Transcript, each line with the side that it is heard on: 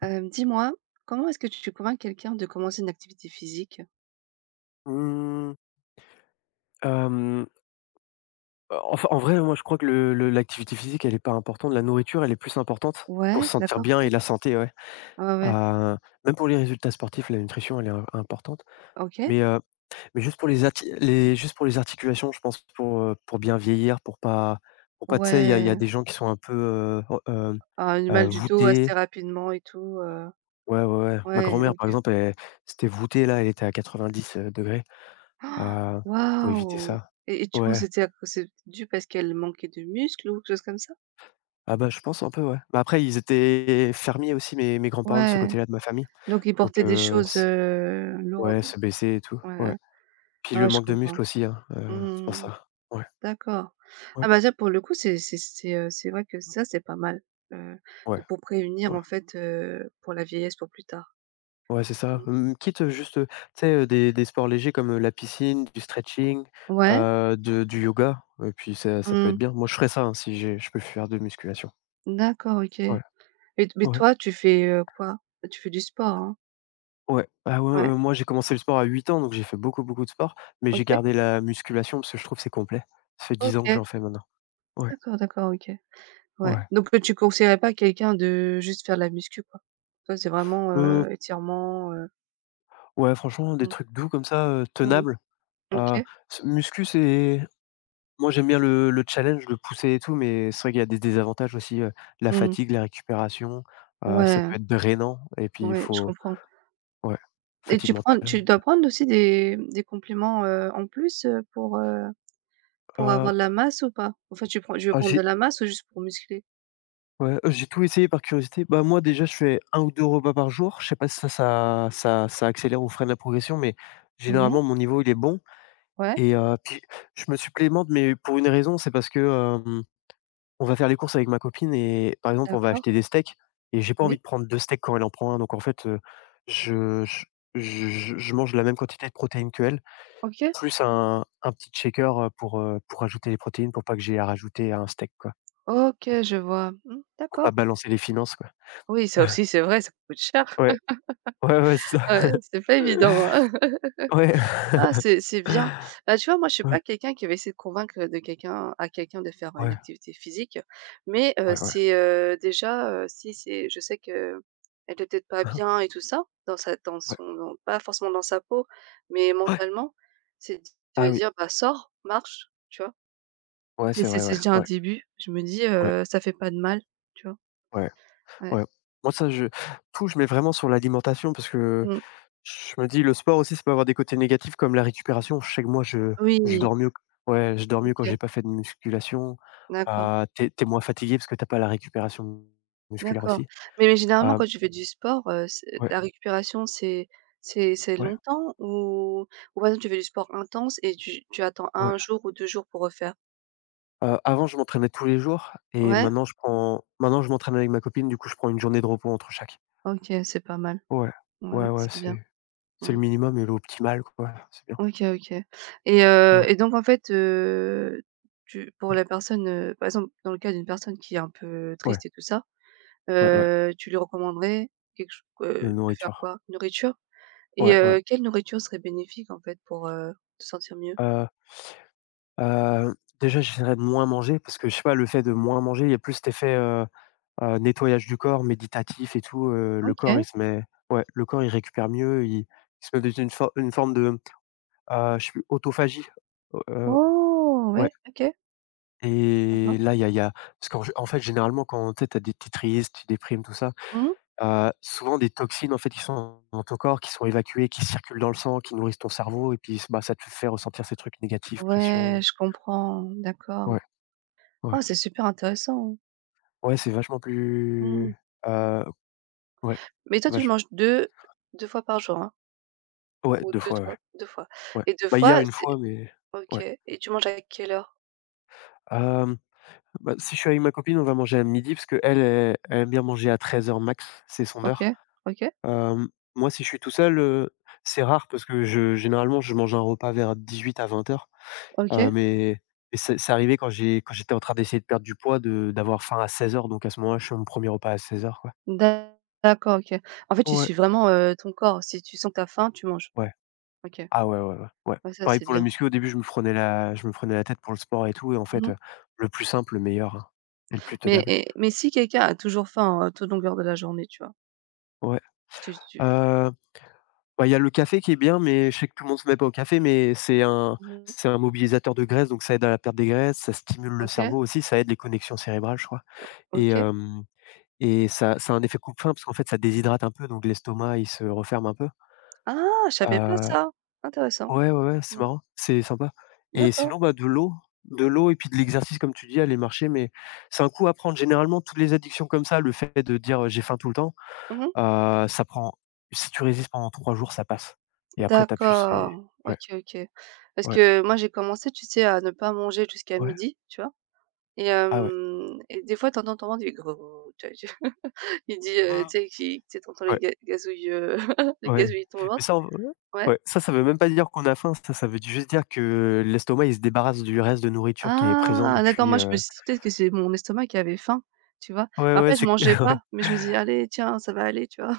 right: Dis-moi, comment est-ce que tu convaincs quelqu'un de commencer une activité physique?
left: Mmh, hem, enf en vrai, moi, je crois que le l'activité physique, elle est pas importante. La nourriture, elle est plus importante pour
right: Ouais,
left: se sentir
right: d'accord,
left: bien
right: OK.
left: et la santé, ouais.
right: Ouais, ouais,
left: Heu, Même pour les résultats sportifs, la nutrition, elle est im importante.
right: OK.
left: Mais, heu, mais juste pour les juste pour les articulations, je pense pour bien vieillir, pour pas, tu sais, il y a
right: Ouais,
left: des gens qui sont un peu,
right: ah, le mal du dos
left: voûtés.
right: assez rapidement et tout,
left: Ouais, ouais, ouais. Ma
right: ouais,
left: grand-mère,
right: OK.
left: par exemple, elle c'était voûtée là, elle était à 90, degrés.
right: Ah,
left: Heu, Faut éviter
right: waouh!
left: ça.
right: Et tu penses
left: Ouais.
right: que c'était à cau c'est dû parce qu'elle manquait de muscles ou quelque chose comme ça?
left: Ah bah, je pense un peu, ouais. Bah, après ils étaient fermiers aussi mes grands-parents de ce
right: Ouais,
left: côté-là de ma famille,
right: donc il
left: donc
right: portait des choses,
left: s ouais,
right: lourdes.
left: se baisser et tout,
right: Ouais,
left: ouais.
right: ouais.
left: Puis
right: Ah
left: le
right: ouais, je
left: manque de
right: comprends.
left: muscles aussi, hein, c'est pour
right: Mmh.
left: ça. Ouais,
right: D'accord.
left: ouais,
right: Ah bah ça pour le coup, c'est vrai que ça, c'est pas mal, heu, de
left: ouais,
right: pour prévenir
left: ouais,
right: en fait, pour la vieillesse pour plus tard.
left: ouais, c'est ça.
right: Mmh.
left: Mmh, Quitte, juste, tu sais, des sports légers comme, la piscine, du stretching,
right: Ouais,
left: de du yoga, et puis ça peut
right: mmh,
left: être bien. Moi je ferais ça, hein, si j'ai je peux faire de musculation.
right: d'accord, OK. Et
left: Ouais,
right: mais
left: ouais,
right: toi, tu fais, quoi? Tu fais du sport, hein?
left: ouais. Ah ouais,
right: Ouais,
left: ouais, moi j'ai commencé le sport à 8 ans, donc j'ai fait beaucoup, beaucoup de sport, mais j'ai
right: OK,
left: gardé la musculation parce que je trouve que c'est complet. Ça fait 10 ans que
right: OK,
left: j'en fais maintenant. Ouais,
right: d'accord, d'accord, OK. Ouais,
left: ouais.
right: donc tu conseillerais pas à quelqu'un de juste faire de la muscu, quoi? Toi, c'est vraiment,
left: Heu,
right: étirement.
left: ouais, franchement, des
right: Mmh,
left: trucs doux comme ça,
right: mmh,
left: tenables. Heu,
right: OK.
left: s Muscu, c'est moi, j'aime bien le challenge, le pousser et tout, mais c'est vrai qu'il y a des désavantages aussi, la
right: Mmh,
left: fatigue, la récupération, ça
right: ouais,
left: peut être drainant et puis il
right: ouais, je
left: faut
right: comprends.
left: ouais,
right: Et
left: fatigue
right: tu
left: mentale.
right: dois prendre aussi des compléments, en plus, pour
left: Heu,
right: avoir de la masse ou pas? Enfin, tu prends je veux
left: ah
right: prendre de
left: j'ai
right: la masse ou juste pour muscler?
left: ouais, j'ai tout essayé par curiosité. Bah, moi, déjà, je fais un ou 2 repas par jour. Je sais pas si ça accélère ou freine la progression, mais
right: Mmh.
left: généralement, mon niveau, il est bon
right: Ouais,
left: et puis je me supplémente, mais pour une raison, c'est parce que, on va faire les courses avec ma copine et par exemple, on va
right: d'accord.
left: acheter des steaks et j'ai pas envie
right: Oui.
left: de prendre 2 steaks quand elle en prend un donc en fait, je je je mange la même quantité de protéines qu'elle,
right: OK.
left: plus un petit shaker, pour ajouter les protéines pour pas que j'ai à rajouter à un steak quoi,
right: OK, je vois. Mmh,
left: pour
right: d'accord.
left: pas balancer les finances quoi.
right: Oui, ça aussi, c'est vrai, ça coûte cher.
left: Ouais, ouais, ouais, c'est ça.
right: C'est pas évident, hein.
left: Ouais.
right: Ah, c'est bien. Bah, tu vois, moi, je suis
left: Ouais,
right: pas quelqu'un qui va essayer de convaincre, de quelqu'un à quelqu'un de faire, une
left: ouais,
right: activité physique, mais
left: ouais, ouais.
right: c'est, déjà, si c'est je sais que elle est peut-être pas bien et tout ça, dans sa dans
left: Ouais,
right: son dans pas forcément dans sa peau, mais
left: ouais.
right: mentalement, c'est de
left: Ah
right: te
left: oui,
right: dire: «Bah, sors, marche», tu vois?
left: ouais,
right: C'est
left: c'est
right: c'est
left: vrai,
right: c'est
left: ouais,
right: déjà un
left: ouais,
right: début. Je me dis,
left: ouais,
right: «Ça fait pas de mal», tu vois?
left: ouais,
right: Ouais.
left: ouais. Moi, ça je tout je mets vraiment sur l'alimentation parce que
right: Mmh.
left: je me dis le sport aussi, ça peut avoir des côtés négatifs comme la récupération. Je sais que moi, je
right: Oui,
left: dors mieux ouais, je dors mieux quand
right: OK,
left: j'ai pas fait de musculation.
right: d'accord.
left: Tu es moins fatigué parce que t'as pas la récupération musculaire
right: D'accord.
left: aussi.
right: Mais généralement
left: Hem,
right: quand tu fais du sport, c'est
left: ouais,
right: la récupération, c'est
left: ouais,
right: longtemps ou par exemple tu fais du sport intense et tu attends
left: ouais.
right: un jour ou 2 jours pour refaire?
left: Avant, je m'entraînais tous les jours et
right: Ouais?
left: maintenant je prends maintenant je m'entraîne avec ma copine, du coup, je prends une journée de repos entre chaque.
right: OK, c'est pas mal.
left: Ouais, ouais,
right: Ouais,
left: ouais,
right: c'est bien.
left: c'est le
right: Mmh.
left: minimum et l'optimal, quoi. C'est bien.
right: OK, OK. Et heu
left: Ouais,
right: et donc en fait, tu pour
left: ouais,
right: la personne, par exemple dans le cas d'une personne qui est un peu
left: ouais,
right: triste et tout ça,
left: ouais, ouais,
right: tu lui recommanderais quelque ch
left: la
right: de faire
left: nourriture.
right: quoi? Nourriture? Et
left: Ouais, ouais.
right: quelle nourriture serait bénéfique en fait pour, te sentir mieux?
left: Heu Heu, Déjà j'essaierai de moins manger parce que je sais pas, le fait de moins manger, il y a plus cet effet, nettoyage du corps méditatif et tout, le corps
right: OK.
left: il se met ouais, le corps il récupère mieux, il se met dans une for une forme de, je sais plus, autophagie, heu
right: Oh!
left: ouais
right: Ouais, OK,
left: et
right: d'accord.
left: là il y a parce qu'en fait généralement quand tu as des tu es tu déprimes tout ça,
right: Mmh.
left: souvent des toxines en fait qui sont dans ton corps, qui sont évacuées, qui circulent dans le sang, qui nourrissent ton cerveau et puis bah, ça te fait ressentir ces trucs négatifs, pression.
right: Ouais, je comprends, d'accord.
left: Ouais, ouais.
right: Ah, c'est super intéressant,
left: Ouais, c'est vachement
right: mmh.
left: plus, heu, ouais,
right: Mais toi, tu
left: vachement
right: manges deux fois par jour, hein?
left: ouais,
right: Ou
left: 2
right: deux
left: fois, ouais,
right: trois deux fois
left: ouais.
right: et deux
left: Bah, hier,
right: fois,
left: une fois,
right: c'est
left: mais
right: OK.
left: ouais.
right: Et tu manges à quelle heure?
left: Hem, Bah, si je suis avec ma copine, on va manger à midi parce qu'elle aime bien manger à 13h max, c'est son
right: OK,
left: heure.
right: OK,
left: Hem, Moi, si je suis tout seul, c'est rare parce que je généralement, je mange un repas vers 18h à 20h, heu,
right: OK.
left: mais mais c'est arrivé quand j'étais en train d'essayer de perdre du poids de d'avoir faim à 16h donc à ce moment-là, je fais mon premier repas à 16h quoi.
right: D'a- D'accord, OK. En fait, tu
left: Ouais,
right: suis vraiment, ton corps. Si tu sens que tu faim, tu manges.
left: ouais.
right: OK.
left: Ah ouais, ouais, ouais, ouais.
right: Ouais, ça,
left: Pareil
right: c'est
left: pour la
right: bien.
left: muscu, au début, je me prenais la tête pour le sport et tout et en fait,
right: Mmh.
left: le plus simple, le meilleur, hein et le plus tenable.
right: Mais si quelqu'un a toujours faim, tout longueur de la journée, tu vois?
left: Ouais,
right: Tu tu
left: heu, bah, il y a le café qui est bien, mais je sais que tout le monde se met pas au café, mais
right: Mmh,
left: c'est un mobilisateur de graisse, donc ça aide à la perte des graisses, ça stimule le
right: OK,
left: cerveau aussi, ça aide les connexions cérébrales, je crois et
right: OK.
left: hem et ça a un effet coupe-faim parce qu'en fait, ça déshydrate un peu, donc l'estomac, il se referme un peu,
right: Ah! Je savais pas
left: heu
right: ça. Intéressant.
left: ouais, ouais, ouais, c'est
right: Mmh.
left: marrant, c'est sympa et
right: D'accord.
left: sinon, bah, de l'eau et puis de l'exercice comme tu dis, aller marcher mais c'est un coup à prendre. Généralement, toutes les addictions comme ça, le fait de dire, «J'ai faim tout le temps»,
right: Mmh.
left: ça prend si tu résistes pendant 3 jours, ça passe et après t'as as plus c'est
right: D'accord.
left: ouais,
right: OK, OK. Parce
left: ouais,
right: que moi, j'ai commencé, tu sais, à ne pas manger jusqu'à
left: ouais,
right: midi, tu vois? Et
left: ah ouais.
right: hem et des fois, t'entends ton ventre, il fait grrrr, tu vois? Il dit, tu
left: Mmh.
right: sais, qui tu sais, tu
left: Ouais,
right: les ga gazouilles, les
left: ouais,
right: gazouilles de ton
left: mais
right: ventre.
left: ça, on
right: Ouais.
left: ouais, ça veut même pas dire qu'on a faim, ça veut juste dire que l'estomac, il se débarrasse du reste de nourriture qui est présent
right: Ah! D'accord,
left: depuis,
right: moi, je me suis dit peut-être que c'est mon estomac qui avait faim, tu vois?
left: ouais, ouais,
right: Après, je
left: c'est
right: mangeais
left: ouais.
right: pas, mais je me dis: «Allez, tiens, ça va aller», tu vois?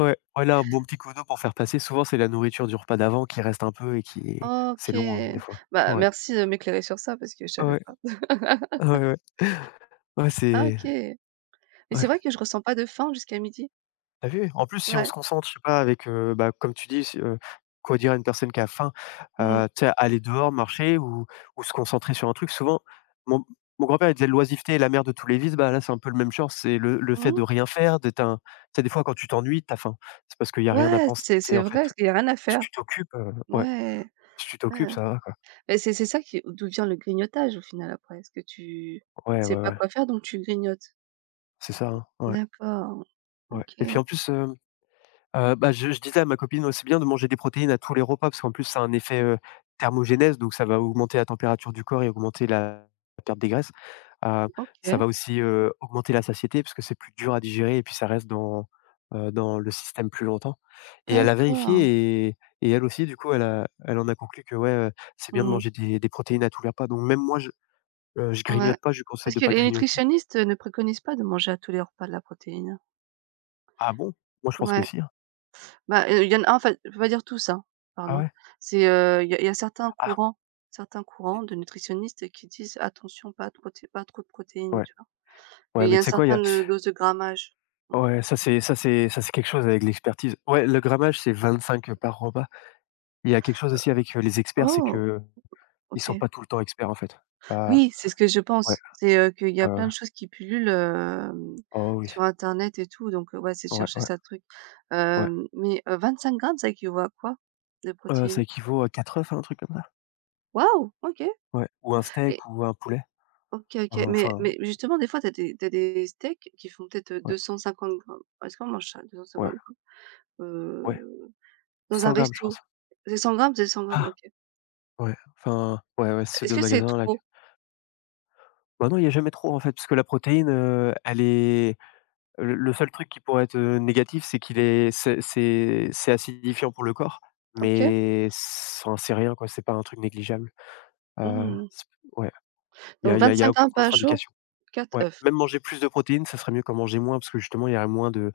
left: Ouais, voilà un bon petit coup d'eau pour faire passer. Souvent, c'est la nourriture du repas d'avant qui reste un peu et qui est. C'est
right: OK.
left: long, hein, des fois.
right: Bah,
left: Ouais,
right: merci de m'éclairer sur ça parce que je savais
left: ouais,
right: pas.
left: ouais, ouais. Ouais,
right: Ah,
left: c'est
right: OK. Mais c'est
left: ouais,
right: vrai que je ressens pas de faim jusqu'à midi.
left: tu vu? En plus, si on
right: Ouais.
left: se concentre, je sais pas, avec, bah, comme tu dis, si, quoi dire à une personne qui a faim?
right: Mmh.
left: Tu sais, aller dehors, marcher ou se concentrer sur un truc. Souvent, mon mon grand-père, il disait: «L'oisiveté est la mère de tous les vices». Bah, là, c'est un peu le même genre. C'est le fait
right: Mmh.
left: de rien faire, d'être un tu sais, des fois, quand tu t'ennuies, t'as faim. C'est parce qu'il y a rien à
right: Ouais,
left: penser,
right: c'est
left: en
right: vrai,
left: fait.
right: parce qu'il y a rien à
left: Si
right: faire.
left: tu t'occupes, ouais,
right: Ouais.
left: si tu t'occupes,
right: Ah.
left: ça va.
right: Bah, c'est ça qui d'où vient le grignotage au final après. Est-ce que tu
left: Ouais, ouais,
right: sais pas
left: ouais,
right: quoi faire, donc tu grignotes?
left: c'est ça, hein. Ouais,
right: D'accord.
left: ouais et puis
right: OK.
left: en plus, bah, je disais à ma copine, «C'est bien de manger des protéines à tous les repas» parce qu'en plus ça a un effet, thermogénèse donc ça va augmenter la température du corps et augmenter la perte des graisses. Heu, Ça
right: OK.
left: va aussi, augmenter la satiété parce que c'est plus dur à digérer et puis ça reste dans le système plus longtemps et elle a
right: D'accord.
left: vérifié et elle aussi du coup elle en a conclu que ouais, c'est bien de
right: Mmh.
left: manger des protéines à tous les repas donc même moi je
right: Ouais.
left: grignote pas, je lui conseille
right: Parce
left: de
right: que
left: pas
right: les
left: grignoter.
right: nutritionnistes ne préconisent pas de manger à tous les repas de la protéine.
left: Ah bon? Moi je pense que
right: Ouais.
left: si, hein.
right: Bah, il y en a, en fait, faut pas dire tout ça,
left: Ah
right: pardon.
left: ouais?
right: C'est, il y a certains
left: Ah,
right: courants certains courants de nutritionnistes qui disent: «Attention, pas trop de protéines»,
left: ouais,
right: tu vois? Qu'il
left: ouais,
right: y
left: mais
right: a une
left: tu sais quoi, il y a
right: certaine, dose de grammage. Mmh.
left: ouais, ça c'est quelque chose avec l'expertise. Ouais, le grammage, c'est 25 par repas. Il y a quelque chose aussi avec, les
right: Heu,
left: experts, c'est
right: oh!
left: que ils sont
right: OK.
left: pas tout le temps experts, en fait. Ah
right: Oui, c'est ce que je
left: ouais,
right: pense. C'est, qu'il y a
left: ouais, ouais.
right: plein de choses qui pullulent,
left: Oh oui,
right: sur internet et tout, donc, ouais, c'est de
left: ouais,
right: chercher
left: ouais,
right: ça truc.
left: ouais.
right: Mais, 25 grammes, ça équivaut à quoi de protéines?
left: Ça équivaut à 4 œufs, hein, un truc comme ça?
right: Waouh! OK.
left: Ouais, ou un
right: Et
left: steak ou un poulet,
right: OK, OK,
left: enfin,
right: mais
left: enfin,
right: mais justement, des fois, t'as des tu des steaks qui font peut-être deux
left: ouais,
right: cent cinquante grammes. Est-ce qu'on mange ça,
left: ouais,
right: 250 g?
left: ouais,
right: Heu, Dans un
left: 100 g je
right: resto?
left: pense.
right: C'est 100 grammes, c'est 100 grammes.
left: Ah!
right: OK.
left: Ouais, enfin, ouais, ouais, ces
right: Est-ce
left: 2
right: que c'est
left: magasins-là.
right: trop?
left: Bah, non, il y a jamais trop, en fait, parce que la protéine. Elle est Le seul truc qui pourrait être, négatif, c'est qu'il est c'est acidifiant pour le corps,
right: OK.
left: mais c enfin, c'est rien quoi, c'est pas un truc négligeable.
right: Mmh.
left: C Ouais,
right: Donc
left: il y a y a
right: cinq
left: aucune
right: grammes par jour,
left: contre-indication.
right: 4
left: Ouais,
right: œufs.
left: même manger plus de protéines, ça serait mieux qu'en manger moins parce que justement, il y aurait moins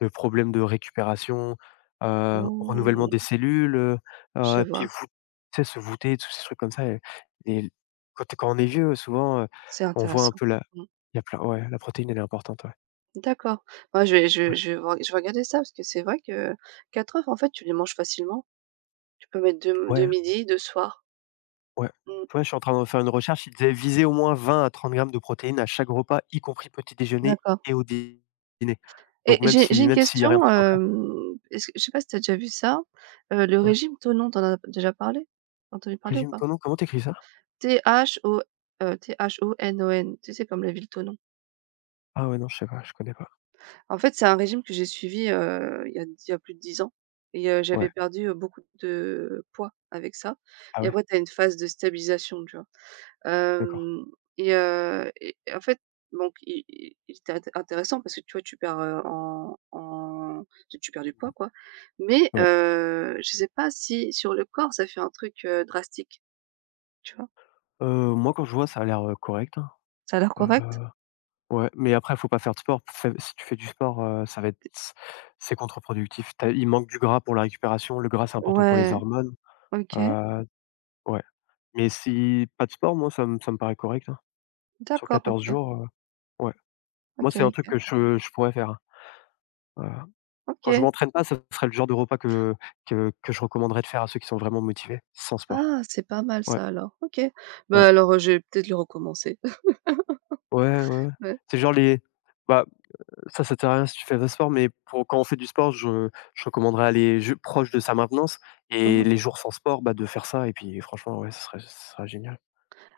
left: de problèmes de récupération, renouvellement
right: Mmh,
left: des cellules,
right: je vois,
left: puis vous tu sais, se voûter, tous ces trucs comme ça et et quand on est vieux, souvent,
right: c'est
left: on voit un
right: intéressant.
left: peu la
right: Mmh.
left: y a plein ouais, la protéine, elle est importante, ouais.
right: D'accord. Moi, je vais je vais-
left: Ouais.
right: je vais re je vais regarder ça parce que c'est vrai que 4 œufs, en fait, tu les manges facilement. Tu peux mettre de
left: Ouais.
right: midi, de soir.
left: Ouais.
right: Mmh,
left: Tu vois, je suis en train de faire une recherche, il disait viser au moins 20 à 30 grammes de protéines à chaque repas, y compris petit déjeuner
right: d'accord.
left: et au dîner.
right: Et
left: Donc même
right: j'ai
left: si
right: une
left: même s'il y avait un
right: question,
left: petit encas
right: est-ce que je sais pas si tu as déjà vu ça? Le
left: ouais.
right: régime Thonon, t'en as déjà parlé? T'as entendu parler ou
left: Régime
right: pas?
left: comment t'écris ça?
right: T-H-O, Thonon, tu sais, comme la ville Thonon.
left: Ah ouais, non, je sais pas, je connais pas.
right: En fait, c'est un régime que j'ai suivi, il y a plus de 10 ans et
left: Ouais.
right: j'avais perdu, beaucoup de poids avec ça
left: Ah
right: et
left: ouais,
right: après tu as une phase de stabilisation, tu vois?
left: d'accord.
right: Hem Et en fait, donc il était intéressant parce que tu vois, tu perds, en en tu tu perds du poids, quoi. Mais
left: Ouais.
right: je sais pas si sur le corps, ça fait un truc, drastique, tu vois?
left: Moi, quand je vois, ça a l'air, correct, hein.
right: Ça a l'air
left: Heu,
right: correct?
left: ouais, mais après, faut pas faire de sport. Fai Si tu fais du sport, ça va être c'est contre-productif. Tu Il manque du gras pour la récupération, le gras, c'est important pour les
right: Ouais,
left: hormones.
right: OK.
left: Heu, ouais, mais si pas de sport, moi, ça me paraît correct, hein. Sur
right: D'accord,
left: 14
right: OK.
left: jours, ouais, moi,
right: OK,
left: c'est un truc
right: OK.
left: que je pourrais faire, hein. Heu, Quand je
right: OK.
left: m'entraîne pas, ça serait le genre de repas que je recommanderais de faire à ceux qui sont vraiment motivés, sans sport.
right: Ah, c'est pas mal
left: Ouais,
right: ça alors. OK.
left: ouais,
right: Bah alors, je vais peut-être le recommencer.
left: ouais, ouais, ouais.
right: Ouais.
left: C'est genre les bah, ça sert à rien si tu fais pas de sport, mais pour quand on fait du sport, je recommanderais aller je proche de sa maintenance
right: Mmh.
left: et les jours sans sport, bah, de faire ça et puis franchement, ouais, ce serait génial.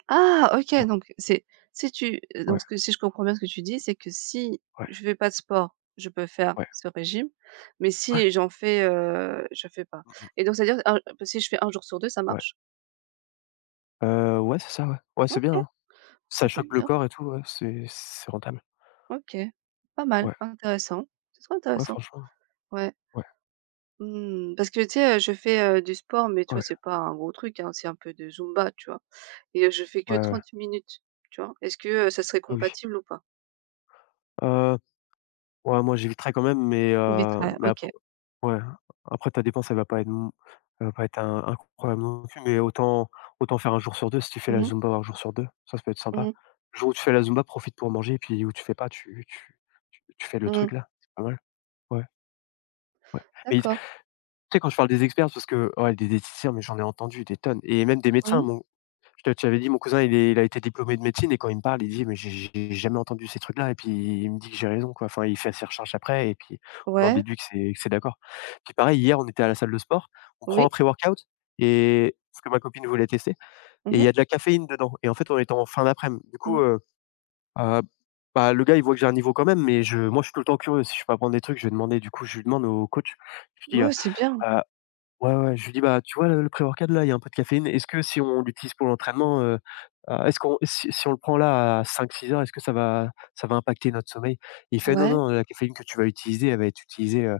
right: Ah, OK,
left: Ouais,
right: donc c'est si tu
left: ouais,
right: donc ce que si je comprends bien ce que tu dis, c'est que si
left: ouais,
right: je fais pas de sport, je peux faire
left: ouais,
right: ce régime, mais
left: ouais,
right: si j'en fais, je fais pas.
left: mmh mh,
right: Et donc c'est-à-dire un si je fais un jour sur 2 ça
left: ouais.
right: marche?
left: Ouais, c'est ça, ouais. Ouais, c'est bien,
right: OK,
left: hein. Ça
right: ça peut être
left: choque le
right: bien.
left: corps et tout, ouais, c'est rentable.
right: OK, pas mal,
left: Ouais,
right: intéressant. C'est trop
left: ouais,
right: intéressant.
left: franchement,
right: Ouais.
left: ouais,
right: Mmh, parce que tu sais, je fais, du sport, mais tu
left: ouais,
right: vois,
left: ouais,
right: c'est pas un gros truc, hein, c'est un peu de zumba, tu vois? Et je fais que
left: ouais.
right: 30 minutes, tu vois? Est-ce que, ça serait
left: Ah oui.
right: compatible ou pas?
left: Heu, ouais, moi j'éviterais quand même,
right: Vite fait,
left: mais
right: OK.
left: après ouais, après ta dépense, elle va pas être non elle va pas être un incroyable non plus, mais autant autant faire un jour sur 2. Si tu fais
right: Mmh
left: la
right: mh.
left: Zumba un jour sur 2, ça peut être sympa.
right: Mmh.
left: Le jour où tu fais la Zumba, profite pour manger et puis où tu fais pas, tu fais le
right: Mmh.
left: truc là, c'est pas mal. Ouais, ouais. Et tu
right: D'accord.
left: sais quand je parle des experts, parce que ouais, des diététiciens, mais j'en ai entendu des tonnes et même des médecins
right: Mmh.
left: m'ont je te avais dit, mon cousin, il est il a été diplômé de médecine et quand il me parle, il dit: «Mais j'ai jamais entendu ces trucs-là» et puis il me dit que j'ai raison, quoi. Enfin, il fait ses recherches après et puis on en
right: Ouais.
left: déduit que c'est d'accord. Puis pareil, hier, on était à la salle de sport, on prend un
right: Oui.
left: pré-workout et parce que ma copine voulait tester
right: Mmh
left: et il
right: mh.
left: y a de la caféine dedans et en fait, on était en fin d'après-midi. Du coup,
right: Mmh.
left: heu, bah, le gars, il voit que j'ai un niveau quand même mais je moi, je suis tout le temps curieux. Si je peux apprendre des trucs, je vais demander. Du coup, je lui demande au coach, je lui dis,
right: Ouais, c'est bien.
left: ouais, ouais, je lui dis: «Bah, tu vois le pré-workout là, il y a un peu de caféine. Est-ce que si on l'utilise pour l'entraînement, est-ce qu'on si si on le prend là à cinq six heures, est-ce que ça va impacter notre sommeil?» Et il fait: «Non,
right: Ouais.
left: non, la caféine que tu vas utiliser, elle va être utilisée,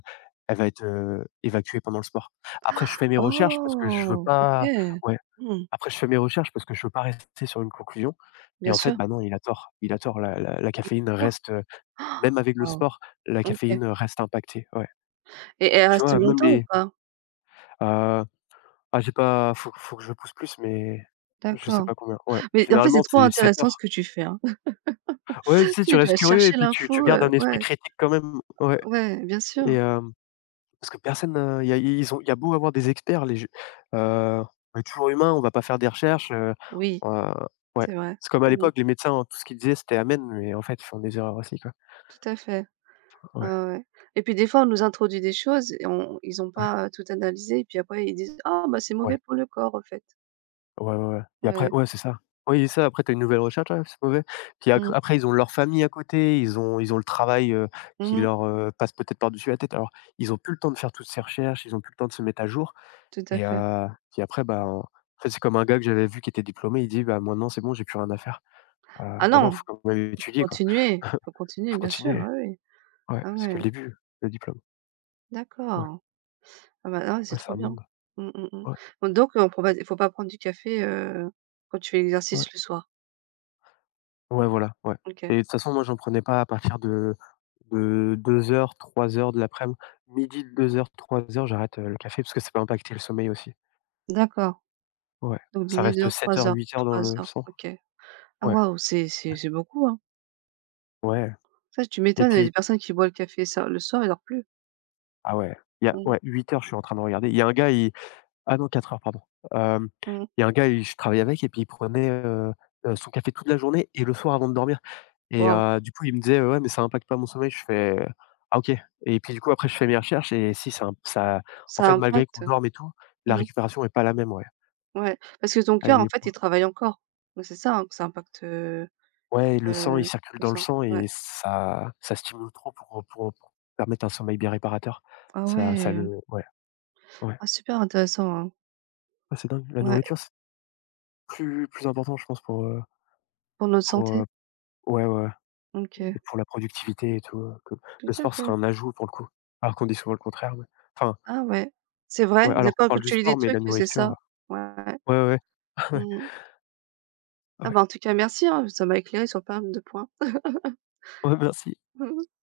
left: elle va être, évacuée pendant le sport». Après je fais mes recherches parce que je veux
right: Oh!
left: pas
right: OK.
left: ouais,
right: Mmh.
left: après je fais mes recherches parce que je veux pas rester sur une conclusion et
right: Bien
left: en fait,
right: sûr.
left: bah, non, il a tort, il a tort. La caféine
right: D'accord.
left: reste, même avec le
right: Waouh!
left: sport, la
right: OK,
left: caféine, reste impactée, ouais.
right: et elle
left: Tu
right: reste
left: vois, même
right: longtemps ou
left: les,
right: pas?
left: heu ah j'ai pas faut que je pousse plus, mais je sais
right: D'accord.
left: pas combien. Ouais,
right: Mais en fait, c'est
left: généralement
right: trop
left: c'est 7
right: intéressant ce
left: heures.
right: que tu fais, hein.
left: Ouais, tu sais,
right: Tu
left: tu
right: tu
left: restes
right: vas
left: curieux et
right: chercher
left: puis tu
right: l'info,
left: tu gardes un esprit
right: ouais,
left: critique quand même. Ouais
right: ouais, bien
left: et
right: sûr.
left: parce que personne, il y a ils ont il y a beau avoir des experts, les jeux heu, on est toujours humain, on va pas faire des recherches,
right: Oui,
left: heu, ouais.
right: c'est vrai.
left: C'est comme à
right: Mmh.
left: l'époque, les médecins, hein, tout ce qu'ils disaient, c'était amen, mais en fait, ils font des erreurs aussi, quoi.
right: Tout à fait. Ouais,
left: Ouais,
right: ouais, ouais, et puis des fois, on nous introduit des choses et on ils ont
left: ouais,
right: pas, tout analysé et puis après ils disent: «Ah bah, c'est mauvais
left: ouais.
right: pour le corps, au fait».
left: Ouais, ouais, ouais et après
right: Ouais.
left: ouais, c'est ça. Oui, c'est ça, après tu as une nouvelle recherche, ouais, c'est mauvais. Puis ac
right: Mmh.
left: après ils ont leur famille à côté, ils ont le travail, qui
right: Mmh.
left: leur, passe peut-être par-dessus la tête. Alors ils ont plus le temps de faire toutes ces recherches, ils ont plus le temps de se mettre à jour
right: Tout à
left: et
right: fait.
left: puis après, bah, en fait, c'est comme un gars que j'avais vu qui était diplômé, il dit: «Bah, maintenant c'est bon, j'ai plus rien à faire». Heu,
right: Ah
left: Bah, non,
right: non,
left: faut quand même étudier, quoi.
right: il faut continuer
left: Faut
right: bien sûr,
left: continuer.
right: ah oui.
left: Ouais,
right: Ah
left: c'est que le
right: ouais,
left: début, le diplôme. Ouais,
right: d'accord. Ah bah, ah ouais, c'est
left: ouais, c'est
right: trop
left: un
right: bien.
left: monde.
right: Mmh, mmh, mmh.
left: Ouais,
right: Bon donc on prend pas il faut pas prendre du café, quand tu fais
left: ouais.
right: l'exercice le soir?
left: Ouais, voilà, ouais
right: OK.
left: et de toute façon, moi, j'en prenais pas à partir de deux heures, trois heures de l'après-midi. Midi, deux heures, trois heures j'arrête, le café parce que ça peut impacter le sommeil aussi.
right: D'accord,
left: Ouais,
right: donc
left: ça
right: midi, deux
left: reste
right: heures,
left: sept
right: trois
left: heures,
right: heures.
left: huit heures dans
right: Trois
left: le
right: heures,
left: sang.
right: OK. Ah
left: Ouais,
right: waouh, c'est c'est
left: ouais,
right: c'est beaucoup, hein.
left: ouais
right: Ça tu
left: et
right: m'étonnes, il y a
left: puis
right: des personnes qui boivent le café ça le soir, ils dorment plus.
left: ah ouais, il y a
right: Mmh,
left: ouais, huit heures je suis en train de regarder. Il y a un gars, il ah non, quatre heures pardon. Hem,
right: mmh.
left: il y a un gars, il je travaillais avec et puis il prenait, son café toute la journée et le soir avant de dormir. Et
right: Waouh,
left: du coup, il me disait: «Ouais, mais ça impacte pas mon sommeil». Je fais: «Ah OK» et puis, du coup, après, je fais mes recherches et si ça en
right: ça
left: fait, malgré qu'on
right: impacte.
left: dorme et tout, la
right: Mmh,
left: récupération est pas la même, ouais.
right: ouais, parce que ton cœur
left: Elle
right: en
left: est
right: fait, il travaille encore. Donc c'est ça, hein, que ça impacte,
left: ouais, le sang, il
right: heu,
left: circule
right: le
left: dans le
right: sang.
left: sang
right: Ouais.
left: et ça stimule trop pour permettre un sommeil bien réparateur.
right: Ah
left: Ça ça
right: ouais.
left: le ouais, ouais.
right: Ah super intéressant, hein.
left: Ouais, c'est dingue. La
right: Ouais,
left: nourriture, c'est plus important, je pense,
right: pour notre
left: pour,
right: santé.
left: ouais, ouais, ouais
right: OK.
left: et pour la productivité et tout, que
right: Tout
left: le
right: à
left: sport serait
right: fait.
left: un ajout pour le coup, alors qu'on dit souvent le contraire, ouais. Enfin,
right: Ah ouais, c'est vrai,
left: ouais,
right: des
left: alors qu'on
right: fois quand
left: parle du
right: tu lis des
left: sport, mais
right: trucs,
left: la
right: c'est ça.
left: nourriture,
right: Ouais.
left: ouais, ouais. Ouais,
right: Mmh. Ah
left: ouais.
right: bah, en tout cas merci, hein, ça m'a éclairé sur pas mal de points.
left: Ouais, merci.